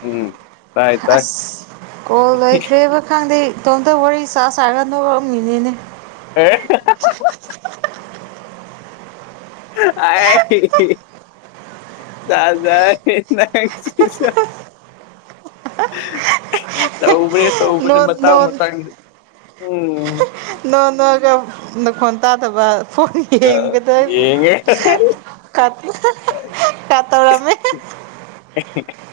ꯎꯝ ꯇꯥꯏ ꯇꯥꯏ ꯑꯁ ꯀꯣꯜ ꯂꯣꯏꯈ꯭ꯔꯦꯕ ꯈꯪꯗꯦ ꯏꯇꯣꯝꯇ ꯋꯥꯔꯤ ꯁꯥ ꯁꯥꯔꯒ ꯅꯔꯝꯃꯤꯅꯤꯅꯦ [unintelligible] ꯑꯥꯏ [unintelligible] ꯇꯧꯕꯅꯦ ꯇꯧꯕꯅꯦ ꯅꯣꯛ ꯃꯇꯥꯡ ꯅꯣꯛ ꯃꯇꯥꯡꯗ ꯎꯝ [unintelligible] ꯅꯈꯣꯟ ꯇꯥꯗꯕ ꯐꯣꯟ ꯌꯦꯡꯉꯦ [unintelligible] [inaudible]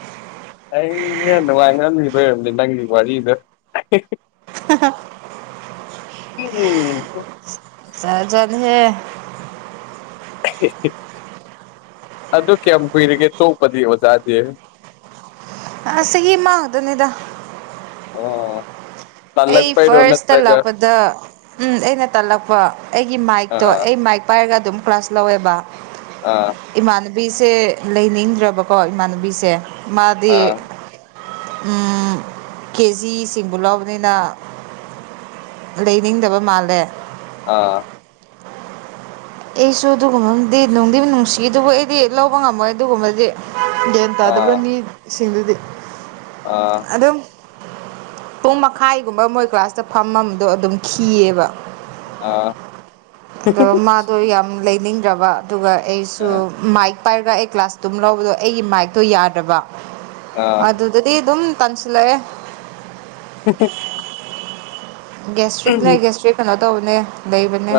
ꯑꯩꯅꯦ ꯅꯨꯡꯉꯥꯏ ꯃꯟꯈꯤꯕꯩ ꯑꯣꯏꯔꯝꯅꯦ ꯅꯪꯒꯤ ꯋꯥꯔꯤꯗ [inaudible] [unintelligible] [unintelligible] ꯑꯗꯨ ꯀꯌꯥꯝ ꯀꯨꯏꯔꯒꯦ ꯇꯣꯛꯄꯗꯤ ꯑꯣꯖꯥꯗꯤ ꯑꯁ ꯍ ꯃꯥꯥꯡꯗꯅꯤꯗ ꯑꯣ ꯑꯩ ꯇꯜꯂꯛꯄꯩꯔꯣ ꯐꯥꯔꯁ ꯅꯠꯇ꯭ꯔꯒ ꯇꯠꯜꯂꯛꯄꯗ ꯎ ꯑꯩꯅ ꯇꯜꯂꯛꯄ ꯑꯩꯒꯤ ꯃꯥꯏꯛꯇꯣ ꯑꯥ ꯑꯩ ꯃꯥꯏꯛ ꯄꯥꯏꯔꯒ ꯑꯗꯨꯝ ꯀ꯭ꯂꯥꯁ ꯂꯧꯋꯦꯕ ꯑꯥ ꯏꯃꯥꯟꯅꯕꯤꯁꯦ ꯂꯩꯅꯤꯡꯗ꯭ꯔꯕꯀꯣ ꯏꯃꯥꯟꯅꯕꯤꯁꯦ ꯃꯥꯗꯤ ꯑꯥ ꯎꯝ ꯀꯦꯖꯤ ꯁꯤꯁꯤꯡꯒꯣꯂ ꯅꯤꯅ ꯂꯩꯅꯤꯡꯗꯕ ꯃꯥꯜꯂꯦ ꯑꯥ ꯑꯩꯁꯨ ꯑꯗꯨꯒꯨꯝꯕꯗꯤ ꯅꯨꯡꯗꯤꯕꯨ ꯅꯨꯡꯁꯤ ꯑꯗꯨꯕꯨ ꯑꯩꯗꯤ ꯂꯧꯕ ꯉꯝꯃꯣꯏ ꯑꯗꯨꯒꯨꯝꯕꯗꯤ ꯒ꯭ꯌꯥꯟ ꯇꯥꯗꯕ ꯑꯥ ꯃꯤꯁꯤꯡꯗꯨꯗꯤ ꯑ ꯑꯗꯨꯝ ꯄꯨꯡ ꯃꯈꯥꯏꯒꯨꯝꯕ ꯃꯣꯏ ꯀ꯭ꯂꯥꯁꯇ ꯐꯝꯃꯝꯕꯗꯣ ꯑꯗꯨꯝ ꯈꯤꯌꯦꯕ ꯑꯥ ꯑꯗꯣ ꯃꯥꯗꯣ ꯌꯥꯝ ꯂꯩꯅꯤꯡꯗ꯭ꯔꯕ ꯑꯗꯨꯒ ꯑꯩꯁꯨ ꯑꯥ ꯃꯥꯏꯛ ꯄꯥꯏꯔꯒ ꯑꯩ ꯒ꯭ꯂꯥꯁ ꯇꯝ ꯂꯧꯕꯗꯣ ꯑꯩꯒꯤ ꯃꯥꯏꯛꯇꯣ ꯌꯥꯗ꯭ꯔꯕ ꯑꯥ ꯑꯥ ꯑꯗꯨ ꯑꯗꯨꯗꯤ ꯑꯗꯨꯝ ꯇꯥꯟꯁꯤꯜꯂꯛꯑꯦ [unintelligible] ꯒꯦꯁꯇ꯭ꯔꯤꯛꯅꯦ ꯒꯦꯁꯇ꯭ꯔꯤꯛ ꯀꯩꯅꯣ ꯇꯧꯕꯅꯦ ꯂꯩꯕꯅꯦ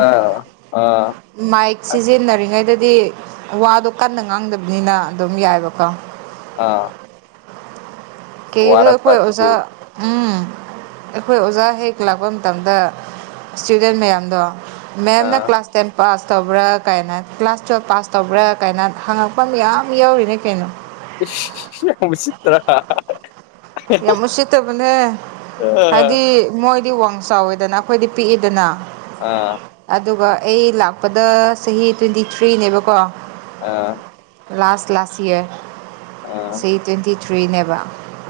ꯑꯥ ꯃꯥꯏꯛ ꯑꯁ ꯁꯤꯖꯤꯟꯅꯔꯤꯉꯩꯗꯗꯤ ꯋꯥꯗꯣ ꯀꯟꯅ ꯉꯥꯡꯗꯕꯅꯤꯅ ꯑꯗꯨꯝ ꯌꯥꯏꯕꯀꯣ ꯑꯥ ꯀꯩꯔ ꯋꯥꯔꯛꯄ ꯑꯩꯈꯣꯏ ꯑꯗꯨꯗꯤ ꯑꯣꯖꯥ ꯎꯝ ꯑꯩꯈꯣꯏ ꯑꯣꯖꯥ ꯍꯦꯛ ꯂꯥꯛꯄ ꯃꯇꯝꯗ ꯏꯁꯇꯨꯗꯦꯟ ꯃꯌꯥꯝꯗꯣ ꯃꯦꯝ ꯅ ꯑꯥ ꯀ꯭ꯂꯥꯁ ꯇꯦꯟ ꯄꯥꯁ ꯇꯧꯕ꯭ꯔꯥ ꯀꯥꯏꯅ ꯀ꯭ꯂꯥꯁ ꯇꯨꯌꯦꯜꯞ ꯄꯥꯁ ꯇꯧꯕ꯭ꯔꯥ ꯀꯥꯏꯅ ꯍꯪꯉꯛꯄ ꯃꯌꯥꯝ ꯌꯥꯎꯔꯤꯅꯦ ꯀꯩꯅꯣ [unintelligible] ꯌꯥꯝ ꯃꯨꯠꯁꯤꯠꯇꯕꯅꯦ ꯍꯥꯏꯗꯤ ꯃꯣꯏꯗꯤ ꯋꯥꯡ ꯆꯥꯎꯋꯦꯗꯅ ꯑꯩꯈꯣꯏꯗꯤ ꯄꯤꯛꯏꯗꯅ ꯑꯥ ꯑꯗꯨꯒ ꯑꯩ ꯂꯥꯛꯄꯗ ꯆꯍꯤ ꯇ꯭ꯋꯦꯟꯇꯤ ꯊ꯭ꯔꯤꯅꯦꯕꯀꯣ ꯑꯥ ꯂꯥꯁ ꯂꯥꯁ ꯏꯔ ꯁꯤ ꯇ꯭ꯋꯦꯟꯇꯤ ꯊ꯭ꯔꯤꯅꯦꯕ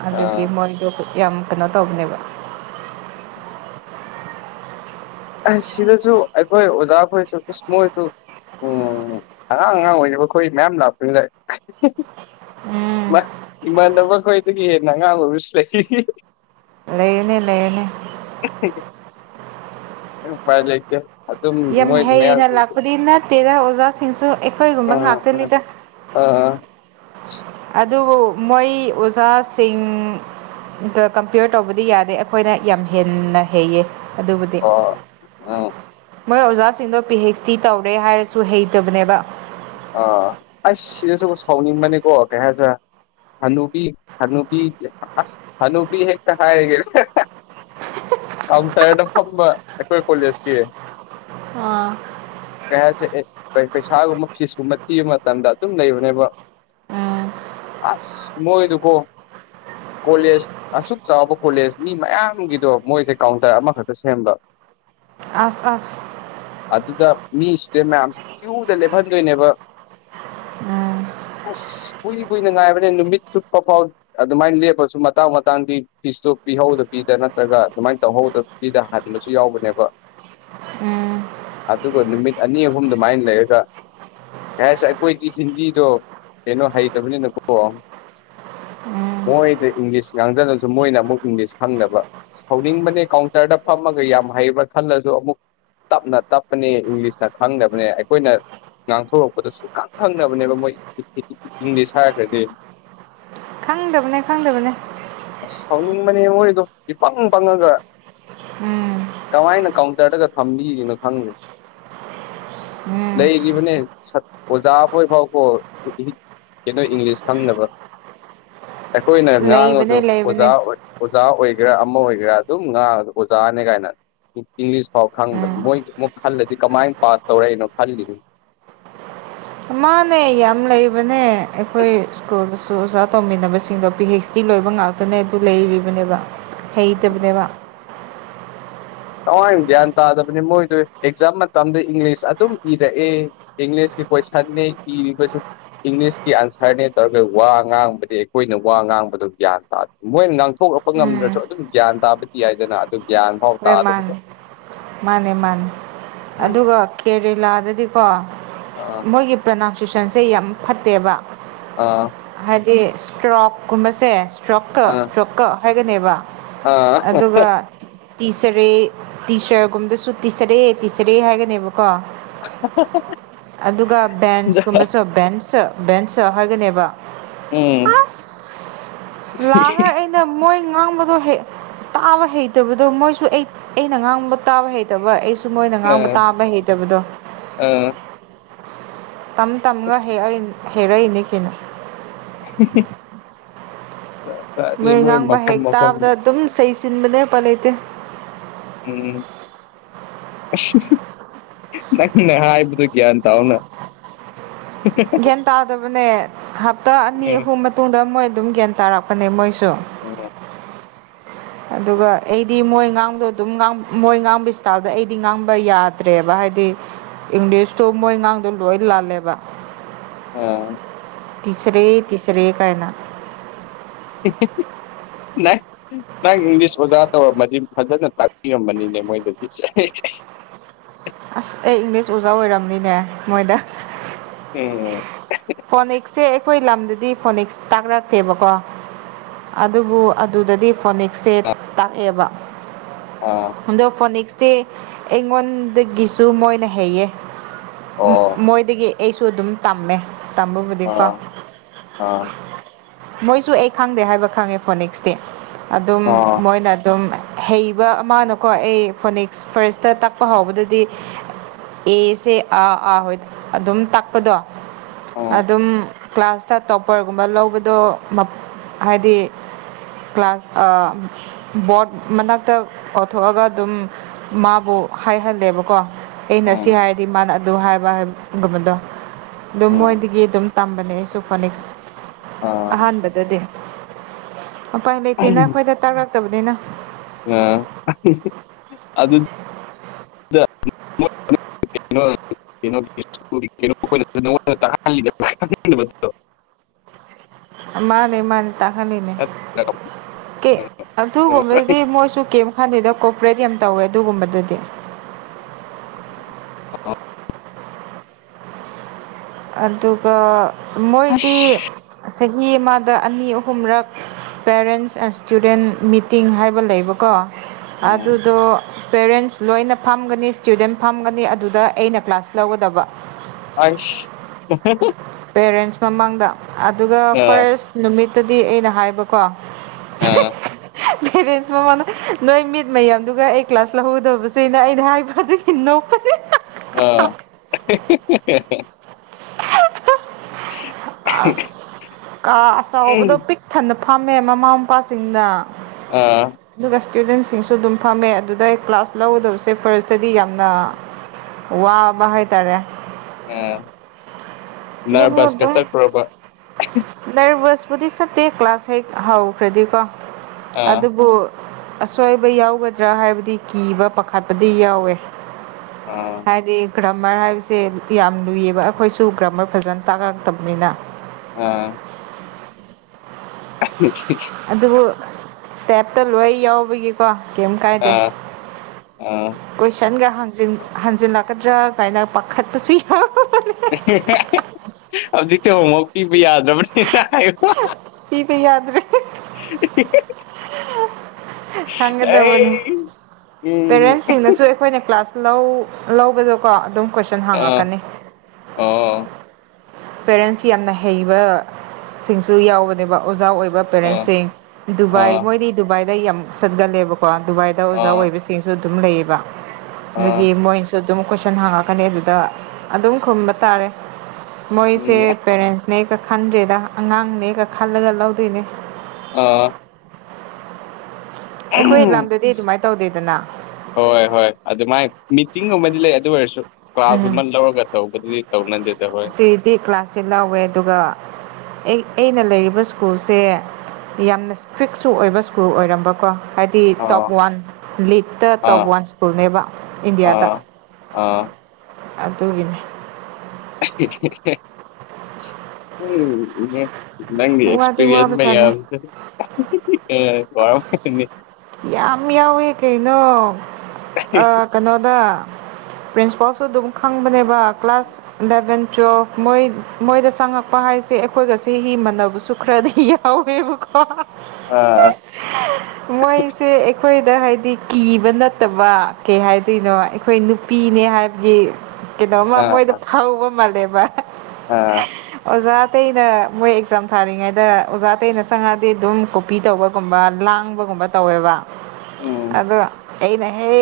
ꯑꯗꯨ ꯑꯥ ꯃꯣꯏꯗꯣ ꯌꯥꯝ ꯀꯩꯅꯣ ꯇꯧꯕꯅꯦꯕ ꯑꯁ ꯁꯤꯗꯁꯨ ꯑꯩꯈꯣꯏ ꯑꯣꯖꯥꯈ ꯑꯣꯏꯔꯁꯨ ꯀ꯭ꯔꯤꯁꯃ ꯑꯣꯏꯔꯁꯨ ꯎꯝ ꯑꯉꯥꯡ ꯑꯉꯥꯡ ꯑꯣꯏꯔꯤꯕ ꯑꯩꯈꯣꯏ ꯃꯌꯥꯝ ꯂꯥꯛꯄꯅꯤ ꯂꯥꯏ ꯎꯝ ꯏꯃꯥꯟꯅꯕ ꯈꯈꯣꯏꯗꯒꯤ ꯍꯦꯟꯅ ꯑꯉꯥꯡ ꯑꯣꯏ ꯑꯃꯁꯁꯨ ꯂꯩ ꯅ ꯂꯩꯅꯦ ꯑꯩ ꯎꯄꯥꯏ ꯂꯩꯇꯦ ꯑꯗꯨꯝ ꯌꯥꯝ ꯃꯣꯏ ꯍꯩꯅ ꯃꯌꯥꯝꯁꯨ ꯂꯥꯛꯄꯗꯤ ꯅꯠꯇꯦꯗ ꯑꯣꯖꯥꯁꯤꯡꯁꯨ ꯑꯩꯈꯣꯏꯒꯨꯝꯕ ꯉꯥꯛꯇꯅꯤꯗ ꯑ ꯑꯗꯨꯕꯨ ꯃꯣꯏ ꯑꯣꯖꯥꯁꯤꯡ ꯀꯝꯄꯤꯌꯔ ꯇꯧꯕꯗꯤ ꯌꯥꯗꯦ ꯑꯩꯈꯣꯏꯅ ꯌꯥꯝ ꯍꯦꯟꯅ ꯍꯩꯌꯦ ꯑꯗꯨꯕꯨꯗꯤ ꯑꯣ ꯎꯝ ꯃꯣꯏ ꯑꯣꯖꯥꯁꯤꯡꯗꯣ ꯄꯤ ꯍꯩꯆ ꯗꯤ ꯇꯧꯔꯦ ꯍꯥꯏꯔꯁꯨ ꯍꯩꯇꯕꯅꯦꯕ ꯑ ꯑꯩꯁ ꯁꯤꯗꯁꯨ ꯁꯥꯎꯅꯤꯡꯕꯅꯤꯀꯣ ꯀꯩ ꯍꯥꯏꯁꯤꯔꯦ ꯍꯅꯨꯕꯤ ꯍꯅꯨꯕꯤ ꯍꯅꯨꯕꯤ ꯍꯦꯛꯛꯇ ꯍꯥꯏꯒꯦ ꯀꯥꯎꯟꯇꯔꯗ ꯐꯝꯕ ꯑꯩꯈꯣꯏ ꯀꯣꯂꯦꯖꯀꯤ ꯑꯥ ꯀꯦ ꯄꯩꯁꯥꯒꯨꯝꯕ ꯐꯤꯁꯀꯨꯝꯕ ꯊꯤꯕ ꯃꯇꯝꯗ ꯑꯗꯨꯝ ꯂꯩꯕꯨꯅꯦꯕ ꯎꯝ ꯑꯁ ꯃꯣꯏꯗꯨꯀꯣ ꯀꯣꯂꯖ ꯑꯁꯨꯛ ꯆꯥꯎꯕ ꯀꯣꯂꯦꯖ ꯃꯤ ꯃꯌꯥꯝꯒꯤꯗꯣ ꯃꯣꯏꯁꯦ ꯀꯥꯎꯟꯇꯔ ꯑꯃꯈꯛꯇ ꯁꯦꯝꯕ ꯑꯁ ꯑꯁ ꯑꯗꯨꯗ ꯃꯤ ꯏꯁꯇꯨꯗꯦꯟ ꯃꯌꯥꯝꯁꯤ ꯀ꯭ꯌꯨꯗ ꯂꯦꯞꯍꯟꯗꯣꯏꯅꯦꯕ ꯎꯝ ꯑꯁ ꯀꯨꯏ ꯀꯨꯏꯅ ꯉꯥꯏꯕꯅꯦ ꯅꯨꯃꯤꯠ ꯆꯨꯞꯠꯄ ꯐꯥꯎ ꯑꯗꯨꯃꯥꯏꯅ ꯂꯦꯞꯄꯁꯨ ꯃꯇꯥꯡ ꯃꯇꯥꯡꯗꯤ ꯐꯤꯁꯇꯣ ꯄꯤꯍꯧꯗ ꯄꯤꯗ ꯅꯠꯇ꯭ꯔꯒ ꯑꯗꯨꯃꯥꯏꯅ ꯇꯧꯍꯧꯗ ꯄꯗ ꯍꯟꯕꯁꯨ ꯌꯥꯎꯕꯅꯦꯕ ꯎꯝ ꯑꯗꯨꯒ ꯅꯨꯃꯤꯠ ꯑꯅꯤ ꯑꯍꯨꯝ ꯑꯗꯨꯃꯥꯏꯅ ꯂꯩꯔꯒ ꯌꯥꯁ ꯑꯩꯈꯣꯏꯗꯤ ꯍꯤꯟꯗꯤꯗꯣ ꯀꯩꯅꯣ ꯍꯩꯇꯕꯅꯤꯅꯀꯣ ꯎꯝ ꯃꯣꯏꯗ ꯏꯪꯂꯤꯁ ꯉꯥꯡꯗꯅꯕꯁꯨ ꯃꯣꯏꯅ ꯑꯃꯨꯛ ꯏꯪꯂꯤꯁ ꯈꯪꯗꯕ ꯁꯧꯅꯤꯡꯕꯅꯦ ꯀꯥꯎꯟꯇꯔꯗ ꯐꯝꯃꯒ ꯌꯥꯝ ꯍꯩꯕ꯭ꯔꯥ ꯈꯜꯂꯁꯨ ꯑꯃꯨꯛ ꯇꯞꯅ ꯇꯞꯄꯅꯦ ꯏꯪꯂꯤꯁꯅ ꯈꯪꯗꯕꯅꯦ ꯑꯩꯈꯣꯏꯅ ꯉꯥꯡꯊꯣꯔꯛꯄꯗ ꯁꯨꯡꯈꯪ ꯈꯪꯅꯕꯅꯦꯕ ꯃꯣꯏ ꯏꯪꯂꯤꯁ ꯍꯥꯏꯔꯈ꯭ꯔꯗꯤ ꯈꯪꯗꯕꯅꯦ ꯈꯪꯗꯕꯅꯦ ꯑꯁ ꯁꯥꯎꯅꯤꯡꯕꯅꯦ ꯃꯣꯏꯗꯣ ꯏꯄꯪ ꯄꯪꯉꯒ ꯎꯝ ꯀꯃꯥꯏꯅ ꯀꯥꯎꯟꯇꯔꯗꯒ ꯊꯝꯕꯤꯒꯅꯣ ꯈꯪꯗꯦ ꯎꯝ ꯂꯩꯔꯤꯕꯅꯦ ꯑꯣꯖꯥꯕꯣꯏꯐꯥꯎꯀꯣ ꯀꯩꯅꯣ ꯏꯪꯂꯤꯁ ꯈꯪꯅꯕ ꯑꯩꯈꯣꯏꯅ ꯂꯩꯕꯅꯦ ꯉꯥꯡꯉꯁꯨ ꯑꯣꯖꯥ ꯂꯩꯕꯅꯦ ꯑꯣꯏ ꯑꯣꯖꯥ ꯑꯣꯏꯒꯦꯔꯥ ꯑꯃ ꯑꯣꯏꯒꯦꯔꯥ ꯑꯗꯨꯝ ꯉꯥ ꯑꯣꯖꯥꯅꯦ ꯀꯥꯏꯅ ꯏꯪꯂꯤꯁ ꯐꯥꯎ ꯈꯪꯗꯕ ꯃꯣꯏ ꯑꯃꯨꯛ ꯈꯜꯂꯗꯤ ꯀꯃꯥꯏꯅ ꯄꯥꯁ ꯇꯧꯔꯛꯏꯅꯣ ꯈꯜꯂꯤꯅꯣ ꯃꯥꯃꯦ ꯌꯥꯝ ꯂꯩꯕꯅꯦ ꯑꯩꯈꯣꯏ ꯁ꯭ꯀꯨꯜꯗꯁꯨ ꯑꯣꯖ ꯑꯣꯖꯥ ꯇꯧꯃꯤꯟꯅꯕꯁꯤꯡꯗꯣ ꯄꯤ ꯍꯩꯆ ꯗꯤ ꯂꯣꯏꯕ ꯉꯥꯛꯇꯅꯦ ꯑꯗꯨ ꯂꯩꯔꯤꯕꯅꯦꯕ ꯍꯩꯇꯕꯅꯦꯕ ꯇꯃꯥꯏꯅ ꯒ꯭ꯌꯥꯟ ꯇꯥꯗꯕꯅꯤ ꯃꯣꯏꯗꯨ ꯑꯦꯛꯖꯥꯝ ꯃꯇꯝꯗ ꯏꯪꯂꯤꯁ ꯑꯗꯨꯝ ꯏꯔꯛꯑꯦ ꯏꯪꯂꯤꯁꯀꯤ ꯀꯣꯏ ꯁꯟꯅꯤ ꯏ ꯀꯁꯨ ꯏꯪꯂꯤꯁꯀꯤ ꯑꯟꯁꯔꯅꯦ ꯇꯧꯔꯒ ꯋꯥ ꯉꯥꯡꯕꯗꯤ ꯑꯩꯈꯣꯏꯅ ꯋꯥ ꯉꯥꯡꯕꯗꯣ ꯒ꯭ꯌꯥꯟ ꯇꯥꯗꯦ ꯃꯣꯏ ꯉꯥꯡꯊꯣꯛꯂꯛꯄ ꯎꯝ ꯉꯝꯗ꯭ꯔꯁꯨ ꯑꯗꯨꯝ ꯒ꯭ꯌꯥꯟ ꯇꯥꯕꯗꯤ ꯌꯥꯏꯗꯅ ꯑꯗꯨ ꯒ꯭ꯌꯥꯟ ꯐꯥꯎ ꯇꯥꯗꯕꯗꯣ ꯔꯦꯃꯅꯤ ꯃꯥꯅꯦ ꯃꯥꯅꯦ ꯑꯗꯨꯒ ꯀꯦꯔꯦꯂꯥꯗꯗꯤꯀꯣ ꯑ ꯃꯣꯏꯒꯤ ꯄ꯭ꯔꯅꯥꯎꯟꯁꯤꯁꯟꯁꯦ ꯌꯥꯝ ꯐꯠꯇꯦꯕ ꯑꯥ ꯍꯥꯏꯗꯤ ꯏꯁꯇ꯭ꯔꯣꯛꯀꯨꯝꯕꯁꯦ ꯁꯇ꯭ꯔꯣꯛꯀ ꯑꯥ ꯁꯇ꯭ꯔꯣꯛꯀ ꯍꯥꯏꯒꯅꯦꯕ ꯑꯥ ꯑꯗꯨꯒ ꯇꯤꯆꯔꯦ ꯇꯤꯆ꯭ꯔꯒꯨꯝꯗꯁꯨ ꯇꯤꯆꯔꯦ ꯇꯤꯆꯔꯦ ꯍꯥꯏꯒꯅꯦꯕꯀꯣ ꯑꯗꯨꯒ ꯑꯥ ꯕꯦꯟꯁꯀꯨꯝꯕꯁꯨ ꯕꯦꯟ ꯁ ꯕꯦꯟ ꯁ ꯍꯥꯏꯒꯅꯦꯕ ꯎꯝ ꯑꯍ ꯂꯥꯛꯑꯒ ꯑꯩꯅ ꯃꯣꯏ ꯉꯥꯡꯕꯗꯣ ꯍꯩ ꯇꯥꯕ ꯍꯩꯇꯕꯗꯣ ꯃꯣꯏꯁꯨ ꯑꯩ ꯑꯩꯅ ꯉꯥꯡꯕ ꯇꯥꯕ ꯍꯩ ꯍꯩꯇꯕ ꯑꯩꯁꯨ ꯃꯣꯏꯅ ꯑ ꯉꯥꯡꯕ ꯇꯥꯕ ꯍꯩꯇꯕꯗꯣ ꯑꯥ ꯑꯁ ꯇꯝ ꯇꯝꯒ ꯍ ꯍꯦꯔꯛꯏꯅꯤ ꯀꯩꯅꯣ ꯑ ꯃꯣꯏ ꯉꯥꯡꯕ ꯍꯦꯛ ꯇꯥꯕꯗ ꯑꯗꯨꯝ ꯁꯁꯤꯟꯕꯅꯦ ꯍꯦꯄ ꯂꯩꯇꯦ ꯀ ꯅꯪꯅ ꯍꯥꯏꯕꯗꯨ ꯒ꯭ꯌꯥꯟ ꯇꯧꯅ ꯒ꯭ꯌꯥꯟ ꯇꯥꯗꯕꯅꯦ ꯍꯞꯇꯥ ꯑꯅꯤ ꯎꯝ ꯑꯍꯨꯝ ꯃꯇꯨꯡꯗ ꯃꯣꯏ ꯑꯗꯨꯝ ꯒ꯭ꯌꯥꯟ ꯇꯥꯔꯛꯄꯅꯦ ꯃꯣꯏꯁꯨ ꯑꯗꯨꯒ ꯑꯩꯗꯤ ꯃꯣꯏ ꯉꯥꯡꯕꯗꯣ ꯑꯗꯨꯝ ꯃꯣꯏ ꯉꯥꯡꯕ ꯏꯁꯇꯥꯏꯜꯗ ꯑꯩꯗꯤ ꯉꯥꯡꯕ ꯌꯥꯗ꯭ꯔꯦꯕ ꯍꯥꯏꯗꯤ ꯏꯪꯂꯤꯁꯇꯣ ꯃꯣꯏ ꯑꯉꯥꯡꯗꯣ ꯂꯣꯏ ꯂꯥꯜꯂꯦꯕ ꯑ ꯇꯤꯁꯔꯦ ꯇꯤꯁꯔꯦ ꯀꯥꯏꯅ ꯅꯪ ꯅꯪ ꯏꯪꯂꯤꯁ ꯑꯣꯖꯥ ꯇꯧꯔꯝꯃꯗꯤ ꯐꯖꯅ ꯇꯥꯛꯄꯤꯔꯝꯒꯅꯤꯅꯦ ꯃꯣꯏꯗꯗꯤ ꯑꯁ ꯑꯩ ꯏꯪꯂꯤꯁ ꯑꯣꯖꯥ ꯑꯣꯏꯔꯝꯅꯤꯅꯦ ꯃꯣꯏꯗ ꯎꯝ ꯐꯣꯅꯤꯛꯁꯁꯦ ꯑꯩꯈꯣꯏ ꯂꯝꯗꯗꯤ ꯐꯣꯅꯤꯛꯁ ꯇꯥꯛꯔꯛꯇꯦꯕꯀꯣ ꯑꯗꯨꯕꯨ ꯑꯗꯨꯗꯗꯤ ꯐꯣꯅꯤꯛꯁꯁꯦ ꯇꯥꯛꯑꯦꯕ ꯑꯣ ꯑꯗꯣ ꯐꯣꯅꯤꯛꯁꯇꯤ ꯑꯩꯉꯣꯟꯗꯒꯤꯁꯨ ꯃꯣꯏꯅ ꯍꯩꯌꯦ ꯑꯣ ꯃꯣꯏꯗꯒꯤ ꯑꯩꯁꯨ ꯑꯗꯨꯝ ꯇꯝꯃꯦ ꯇꯝꯕꯕꯨꯗꯤꯀꯣ ꯑꯥ ꯑꯥ ꯃꯣꯏꯁꯨ ꯑꯩ ꯈꯪꯗꯦ ꯍꯥꯏꯕ ꯈꯪꯉꯦ ꯐꯣꯅꯤꯛꯁꯇꯤ ꯑꯗꯨꯝ ꯑꯥ ꯃꯣꯏꯅ ꯑꯗꯨꯝ ꯍꯩꯕ ꯑꯃꯅꯀꯣ ꯑꯩ ꯐꯣꯅꯤꯛꯁ ꯐꯥꯔꯁꯇ ꯇꯥꯛꯄ ꯍꯥꯎꯕꯗꯗꯤ ꯑꯦꯁꯦ ꯑꯥ ꯑꯥ ꯍꯣꯏ ꯑꯗꯨꯝ ꯇꯥꯛꯄꯗꯣ ꯎꯝ ꯑꯗꯨꯝ ꯀ꯭ꯂꯥꯁꯇ ꯇꯣꯄ꯭ꯔꯒꯨꯝꯕ ꯂꯧꯕ ꯑꯗꯣ ꯍꯥꯏꯗꯤ ꯀ꯭ꯂꯥꯁ ꯑ ꯕꯣꯠ ꯃꯅꯥꯛꯇ ꯀꯧꯊꯣꯛꯑꯒ ꯑꯗꯨꯝ ꯃꯥꯕꯨ ꯍꯥꯏꯍꯜꯂꯦꯕꯀꯣ ꯑꯩꯅ ꯁꯤ ꯎꯝ ꯍꯥꯏꯔꯗꯤ ꯃꯥꯅ ꯑꯗꯨ ꯍꯥꯏꯕ ꯍꯥꯏꯒꯨꯝꯕꯗꯣ ꯑꯗꯨꯝ ꯎꯝ ꯃꯣꯏꯗꯒꯤ ꯑꯗꯨꯝ ꯇꯝꯕꯅꯦ ꯑꯩꯁꯨ ꯐꯣꯅꯤꯛꯁ ꯑꯥ ꯑꯍꯥꯟꯕꯗꯗꯤ ꯎꯄꯥꯏ ꯂꯩꯇꯦꯅ ꯑꯩꯈꯣꯏꯗ ꯇꯥꯔꯛꯇꯕꯅꯤꯅ ꯑ ꯑꯗꯨ ꯗ [unintelligible] ꯑꯃꯥꯅꯦ ꯃꯥꯅꯦ ꯇꯥꯛꯍꯜꯂꯤꯅꯦ ꯀꯦ ꯑꯗꯨꯒꯨꯝꯕꯗꯗꯤ ꯃꯣꯏꯁꯨ ꯀꯦꯝ ꯈꯟꯗꯦꯗ ꯀꯣꯄꯔꯦꯠ ꯌꯥꯝ ꯇꯧꯋꯦ ꯑꯗꯨꯒꯨꯝꯕꯗꯗꯤ ꯑꯗꯨꯒ ꯃꯣꯏꯗꯤ ꯑꯁ ꯆꯍꯤ ꯑꯃꯗ ꯑꯅꯤ ꯑꯍꯨꯝꯔꯛ ꯄꯦꯔꯦꯟꯁ ꯑꯦꯁꯇꯨꯗꯦꯟ ꯃꯤꯇꯤꯡ ꯍꯥꯏꯕ ꯂꯩꯕꯀꯣ ꯑꯗꯨꯗꯣ ꯄꯦꯔꯦꯟꯁ ꯂꯣꯏꯅ ꯐꯝꯒꯅꯤ ꯏꯁꯇꯨꯗꯦꯟ ꯐꯝꯒꯅꯤ ꯑꯗꯨꯗ ꯑꯩꯅ ꯀ꯭ꯂꯥꯁ ꯂꯧꯒꯗꯕ ꯑꯥꯏꯁ ꯄꯦꯔꯦꯟꯁ ꯃꯃꯥꯡꯗ ꯑꯗꯨꯒ ꯑꯥ ꯐꯥꯔꯁ ꯅꯨꯃꯤꯠꯇꯗꯤ ꯑꯩꯅ ꯍꯥꯏꯕꯀꯣ ꯑ ꯄꯦꯔꯦꯟꯁ ꯃꯃꯥꯅ ꯅꯣꯏ ꯃꯤꯠ ꯃꯌꯥꯝꯗꯨꯒ ꯑꯩ ꯀ꯭ꯂꯥꯁ ꯂꯧꯍꯧꯗꯕꯁꯅꯦ ꯑꯩꯅ ꯍꯥꯏꯕ ꯑꯗꯨꯒꯤ ꯅꯣꯛꯄꯗꯤ ꯑꯥ [inaudible] ꯑꯁ ꯀꯥ ꯑꯆꯕꯗꯣ ꯄꯤꯛ ꯊꯟꯅ ꯐꯝꯃꯦ ꯃꯃꯥ ꯃꯄꯥꯁꯤꯡꯅ꯫ ꯑꯥ꯫ ꯑꯗꯨꯒ ꯏꯁꯇꯨꯗꯦꯟꯁꯤꯡꯁꯨ ꯑꯗꯨꯝ ꯐꯝꯃꯦ ꯑꯗꯨꯗ ꯑꯩ ꯀ꯭ꯂꯥꯁ ꯂꯧꯒꯗꯕꯁꯦ ꯐꯥꯔꯁꯇꯗꯤ ꯌꯥꯝꯅ꯫ ꯋꯥꯕ ꯍꯥꯢꯇꯥꯔꯦ꯫ ꯎꯝ ꯅꯔꯚꯁꯀ ꯆꯠꯄ꯭ꯔꯕ꯫ ꯅ꯭ꯔꯚꯁꯄꯨꯗꯤ ꯆꯠꯇꯦ ꯀ꯭ꯂꯥꯁ ꯍꯦꯛ ꯍꯧꯈ꯭ꯔꯗꯤꯀꯣ ꯑꯥ ꯑꯗꯨꯕꯨ ꯑꯁꯣꯏꯕ ꯌꯥꯎꯒꯗ꯭ꯔꯥ ꯍꯥꯏꯕꯗꯤ ꯀꯤꯕ ꯄꯥꯈꯠꯄꯗꯤ ꯌꯥꯎꯋꯦ ꯑ ꯍꯥꯏꯗꯤ ꯒ꯭ꯔꯝꯃ꯭ꯔ ꯍꯥꯏꯕꯁꯦ ꯌꯥꯝ ꯂꯨꯏꯌꯦꯕ ꯑꯩꯈꯣꯏꯁꯨ ꯒ꯭ꯔꯃ꯭ꯔ ꯐꯖꯅ ꯇꯥꯛꯂꯛꯇꯕꯅꯤꯅ ꯑ ꯁ [unintelligible] ꯑꯗꯨꯕꯨ ꯇꯦꯞꯇ ꯂꯣꯏ ꯌꯥꯎꯕꯒꯤ꯫ ꯀꯣ ꯀꯩꯝ ꯀꯥꯏꯗꯦ ꯑꯥ ꯑꯥ ꯀꯣꯏꯁꯟꯒ ꯍꯪꯖꯤꯟ꯫ ꯍꯟꯖꯤꯜꯂꯛꯀꯗ꯭ꯔꯥ ꯀꯥꯏꯅ ꯄꯥꯈꯠꯄꯁꯨ ꯌꯥꯎ꯫ ꯍꯧꯖꯤꯛꯇꯤꯍꯃꯥꯎ ꯄꯤꯕ ꯌꯥꯗ꯭ꯔꯕꯅꯤ꯫ ꯁꯤꯇ ꯍꯥꯏ ꯄꯤꯕ ꯌꯥꯗ꯭ꯔꯦ [unintelligible] ꯈꯪꯒꯗꯧꯕꯅꯤ ꯑꯩ ꯎꯝ ꯄꯦꯔꯦꯟꯁꯁꯤꯡꯅꯁꯨ ꯑꯩꯈꯣꯏꯅ ꯀ꯭ꯂꯥꯁ꯫ ꯂꯧ ꯂꯧꯕꯗꯣꯀꯣ ꯑꯗꯨꯝ ꯀꯣꯏꯁꯟ ꯑꯥ ꯍꯥꯡꯉꯛꯀꯅꯤ꯫ ꯑꯣ꯫ ꯄꯦꯔꯦꯟꯁ ꯌꯥꯝꯅ ꯍꯩꯕ ꯁꯤꯡꯁꯨ ꯌꯥꯎꯕꯅꯦꯕ ꯑꯣꯖꯥ ꯑꯣꯏꯕ꯫ ꯑꯥ ꯄꯦꯔꯦꯟꯁꯁꯤꯡ ꯗꯨꯕꯥꯏ ꯑꯥ ꯃꯣꯏꯗꯤ ꯗꯨꯕꯥꯏꯗ ꯌꯥꯝ ꯁꯠꯒꯜꯂꯦꯕꯀꯣ ꯗꯨꯕꯥꯏꯗ ꯑꯣꯖꯥ ꯑꯥ ꯑꯣꯏꯕꯁꯤꯡꯁꯨ꯫ ꯑꯗꯨꯝ ꯂꯩꯌꯦꯕ ꯑꯥ ꯑꯗꯨꯒꯤ ꯃꯣꯏ꯫ ꯑꯗꯨ ꯑꯗꯨꯝ ꯀꯣꯏꯁꯟ ꯍꯥꯡꯉꯛꯀꯅꯤ ꯑꯗꯨꯗ ꯑꯗꯨꯝ ꯈꯨꯝꯕ ꯇꯥꯔꯦ꯫ ꯃꯣꯏꯁꯦ ꯎꯝ ꯄꯦꯔꯦꯟꯁꯅꯦꯀ ꯈꯟꯗ꯭ꯔꯦꯗ ꯑꯉꯥꯡꯅꯦꯒ ꯈꯜꯂꯒ ꯂꯧꯗꯣꯏꯅꯦ꯫ ꯑꯥ꯫ ꯑꯩꯈꯣꯏ ꯎꯝ꯫ ꯂꯝꯗꯗꯤ ꯑꯗꯨꯃꯥꯏꯅ ꯇꯧꯗꯦꯗꯅ ꯍꯣꯏ ꯍꯣꯏ ꯑꯗꯨꯃꯥꯏꯅ ꯃꯤꯇꯤꯡꯒꯨꯝꯕꯗꯤ ꯂꯩ ꯑꯗꯨ ꯑꯣꯏꯔꯁꯨ ꯎꯝ ꯀ꯭ꯂꯥꯁꯀꯨꯝꯕ ꯂꯧꯔꯒ꯫ ꯇꯧꯕꯗꯤ ꯇꯧꯅꯦꯗꯦꯗ ꯍꯣꯏ꯫ ꯁꯤꯗꯤ ꯀ꯭ꯂꯥꯁꯁꯦ ꯂꯥꯎꯋꯦ ꯑꯗꯨꯒ ꯑꯩꯅ ꯂꯩꯔꯤꯕ ꯁ꯭ꯀꯨꯜꯁꯦ꯫ ꯌꯥꯝꯅ ꯏꯁꯇ꯭ꯔꯤꯛꯁꯨ ꯑꯣꯏꯕ ꯁ꯭ꯀꯨꯜ ꯑꯣꯏꯔꯝꯕꯀꯣ꯫ ꯍꯥꯏꯗꯤ ꯇꯣꯞ ꯑꯥ ꯋꯥꯟ ꯂꯤꯛꯇ ꯇꯣꯞ ꯑꯥ ꯋꯥꯟ ꯁ꯭ꯀꯨꯜꯅꯦꯕ ꯏꯟꯗꯤꯌꯥꯗ꯫ ꯑꯥ ꯑꯥ꯫ ꯑꯗꯨꯒꯤꯅꯦ꯫ ꯎꯝ ꯏꯍꯦ꯫ ꯅꯪ ꯋꯥꯗꯤ ꯑꯦꯛꯁꯄꯤꯔꯤꯌꯦꯟꯁ ꯋꯥꯕꯖꯥꯠꯅꯦ ꯃꯌꯝ ꯁꯤꯅ ꯋꯥꯔꯝꯒꯅꯤ꯫ ꯌꯥꯝ ꯌꯥꯎꯋꯦ ꯀꯩꯅꯣ ꯑ ꯫ ꯀꯩꯅꯣꯗ ꯄ꯭ꯔꯤꯟꯁꯤꯄꯥꯜꯁꯨ ꯑꯗꯨꯝ ꯈꯪꯕꯅꯦꯕ ꯀ꯭ꯂꯥꯁ ꯏꯂꯚꯦꯟ ꯇꯨꯋꯦꯜꯐ꯫ ꯃꯣꯏ ꯃꯣꯏꯗ ꯆꯪꯉꯛꯄ ꯍꯥꯏꯁꯦ ꯑꯩꯈꯣꯏꯒ ꯁꯦ ꯍꯤ ꯃꯟꯅꯕꯁꯨ ꯈꯔꯗꯤ ꯌꯥꯎꯋꯦꯕꯀꯣ꯫ ꯑꯥ꯫ ꯃꯣꯏꯁꯦ ꯑꯩꯈꯣꯏꯗ ꯍꯥꯏꯗꯤ ꯀꯤꯕ꯫ ꯍꯥꯏꯕ ꯅꯠꯇꯕ ꯀꯩ ꯍꯥꯏꯗꯣꯏꯅꯣ ꯑꯩꯈꯣꯏ ꯅꯨꯄꯤꯅꯦ ꯍꯥꯏꯕꯒꯤ꯫ ꯀꯩꯅꯣꯃ ꯑꯥ ꯃꯣꯏꯗ ꯐꯥꯎꯕ ꯃꯥꯜꯂꯦꯕ꯫ ꯑꯥ꯫ ꯑꯣꯖꯥ ꯑꯇꯩꯩꯅ ꯃꯣꯏ ꯑꯦꯛꯖꯥꯝ ꯊꯥꯔꯤꯉꯩꯗ ꯑꯣꯖꯥꯇꯩꯩꯅ ꯁꯪꯉꯛꯗꯤ ꯑꯗꯨꯝ꯫ ꯄꯤ ꯇꯧꯕꯒꯨꯝꯕ ꯂꯥꯡꯕꯒꯨꯝꯕ ꯇꯧꯋꯦꯕ ꯎꯝ ꯑꯗꯣ꯫ ꯑꯦꯅ ꯍꯦ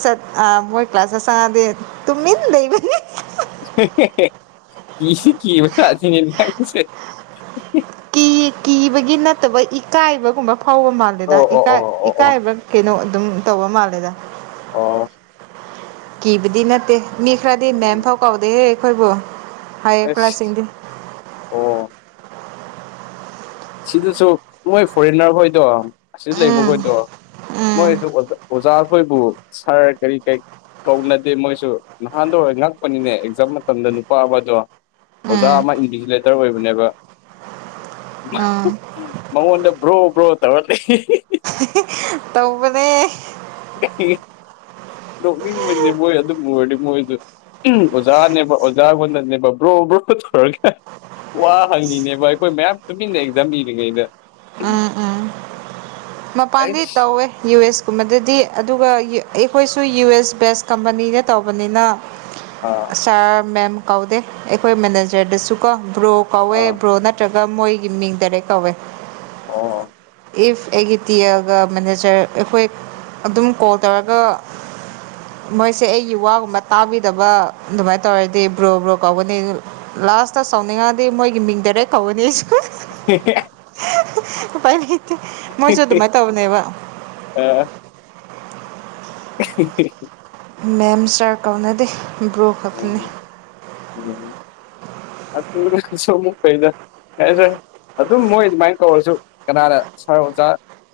ꯆꯠ ꯑ ꯃꯣꯏ ꯀ꯭ꯂꯥꯁ ꯆꯡꯑꯗꯤ ꯇꯨꯝꯃꯤ ꯂꯩꯕ꯫ ꯀꯤꯁꯨ ꯀꯤꯕ ꯖꯠꯅꯤ ꯅꯪꯁꯦ꯫ ꯀꯤꯕꯒꯤ ꯅꯠꯇꯕ ꯏꯀꯥꯏꯕꯒꯨꯝꯕ꯫ ꯐꯥꯎꯕ ꯃꯥꯜꯗꯦꯗ ꯑꯣ ꯑꯣ ꯑꯣ ꯑꯣ ꯑꯣ ꯏꯀꯥꯏꯕ ꯀꯩꯅꯣ ꯑꯗꯨꯝ ꯇꯧꯕ ꯃꯥꯜꯂꯦꯗ ꯑꯣ ꯀꯤꯕꯗꯤ ꯅꯠꯇꯦ ꯃꯤ ꯈꯔꯗꯤ ꯎꯝ ꯃꯦꯝꯐꯥꯎ ꯀꯥꯎꯗꯦꯍꯦ ꯑꯩꯈꯣꯏꯕꯨ ꯍꯥꯏꯌꯦ ꯑꯁ ꯈꯔꯁꯤꯡꯗꯤ ꯑꯣ ꯁꯤꯗꯁꯨ ꯃꯣꯏ ꯐꯣꯔꯦꯟꯅꯔ ꯍꯣꯏꯗꯣ ꯑꯁꯤ ꯎꯝ ꯂꯩꯕꯈꯣꯏꯗꯣ ꯎꯝ ꯃꯣꯏꯁꯨ ꯑꯣꯖꯥꯈꯣꯏꯕꯨ ꯁꯥꯔ ꯀꯔꯤ ꯀꯔꯤ ꯀꯧꯅꯗꯦ ꯃꯣꯏꯁꯨ ꯅꯍꯥꯟꯗꯣ ꯉꯛꯄꯅꯤꯅꯦ ꯑꯦꯛꯖꯥꯝ ꯃꯇꯝꯗ ꯅꯨꯄꯥ ꯑꯃꯗꯣ ꯑꯣꯖꯥ ꯎꯝ ꯑꯃ ꯏꯟꯚꯦꯟꯇꯤꯂꯦꯇꯔ ꯑꯣꯏꯕꯅꯦꯕ꯫ ꯑꯥ꯫ ꯃꯉꯣꯟꯗ ꯕ꯭ꯔꯣ ꯕ꯭ꯔꯣ ꯇꯧꯔ ꯂꯩ꯫ ꯇꯧꯕꯅꯦ꯫ ꯅꯣꯛꯅꯤꯡꯕꯅꯦ ꯃꯣꯏ ꯑꯗꯨꯝ ꯑꯣꯏꯔꯗꯤ ꯃꯣꯏꯗꯣ꯫ ꯎꯝ ꯑꯣꯖꯥꯅꯦꯕ ꯑꯣꯖꯥꯒꯅꯅꯦꯕ ꯕ꯭ꯔꯣ ꯕ꯭ꯔꯣ ꯇꯧꯔꯒ꯫ ꯋꯥ ꯍꯪꯉꯤꯅꯦꯕ ꯑꯩꯈꯣꯏ ꯃꯌꯥꯝ ꯇꯨꯃꯤꯟꯅ ꯑꯦꯛꯖꯥꯝ ꯏꯔꯤꯉꯩꯗ꯫ ꯎꯝ ꯎꯝ ꯃꯄꯥꯟꯗꯤ ꯑꯩꯁ ꯇꯧꯋꯦ ꯌꯨ ꯑꯦꯁ ꯨꯒꯨꯝꯕꯗꯗꯤ ꯑꯗꯨꯒ ꯑꯩꯈꯣꯏꯁꯨ ꯌꯨ ꯑꯦꯁ ꯕꯦꯁ ꯀꯝꯄꯅꯤꯅ ꯇꯧꯕꯅꯤꯅ ꯑꯥ ꯁꯥꯔ ꯃꯦꯝ ꯀꯧꯗꯦ ꯑꯩꯈꯣꯏ ꯃꯦꯅꯦꯖꯔꯗꯁꯨ ꯀꯣ ꯕ꯭ꯔꯣ ꯀꯧꯋꯦ ꯑꯥ ꯕ꯭ꯔꯣ ꯅ ꯅꯠꯇ꯭ꯔꯒ ꯃꯣꯏꯒꯤ ꯃꯤꯡ ꯗꯥꯔꯦꯛ ꯀꯧꯋꯦ ꯑꯣ ꯏꯐ ꯑꯩꯒꯤ ꯇꯤ ꯑꯦꯒ ꯃꯦꯅꯦꯖꯔ ꯑꯩꯈꯣꯏ ꯑꯗꯨꯝ ꯀꯣꯜ ꯇꯧꯔꯒ ꯃꯣꯏꯁꯦ ꯑꯩꯒꯤ ꯋꯥꯒꯨꯝꯕ ꯇꯥꯕꯤꯗꯕ ꯑꯗꯨꯃꯥꯏꯅ ꯇꯧꯔꯗꯤ ꯕ꯭ꯔꯣ ꯕ꯭ꯔꯣ ꯀꯧꯒꯅꯤ ꯂꯥꯁꯇ ꯁꯥꯎꯅꯤꯡꯉꯗꯤ ꯃꯣꯏꯒꯤ ꯃꯤꯡꯗꯔꯦ ꯀꯧꯒꯅꯤ [unintelligible] ꯃꯣꯏꯁꯨ ꯑꯗꯨꯃꯥꯏꯅ ꯇꯧꯕꯅꯦꯕ ꯑ [unintelligible] ꯃꯦꯝ ꯁꯥꯔ ꯀꯧꯅꯗꯦ ꯕ꯭ꯔꯣ ꯈꯛꯇꯅꯤ ꯎꯝ ꯎꯝ ꯑꯅꯁꯨ ꯁꯃꯨꯛ ꯐꯩꯏꯗ ꯌꯥꯁꯦ ꯑꯗꯨꯝ ꯃꯣꯏ ꯑꯗꯨꯃꯥꯏꯅ ꯀꯧꯔꯁꯨ ꯀꯅꯥꯅ ꯁꯥꯔ ꯑꯣꯖꯥ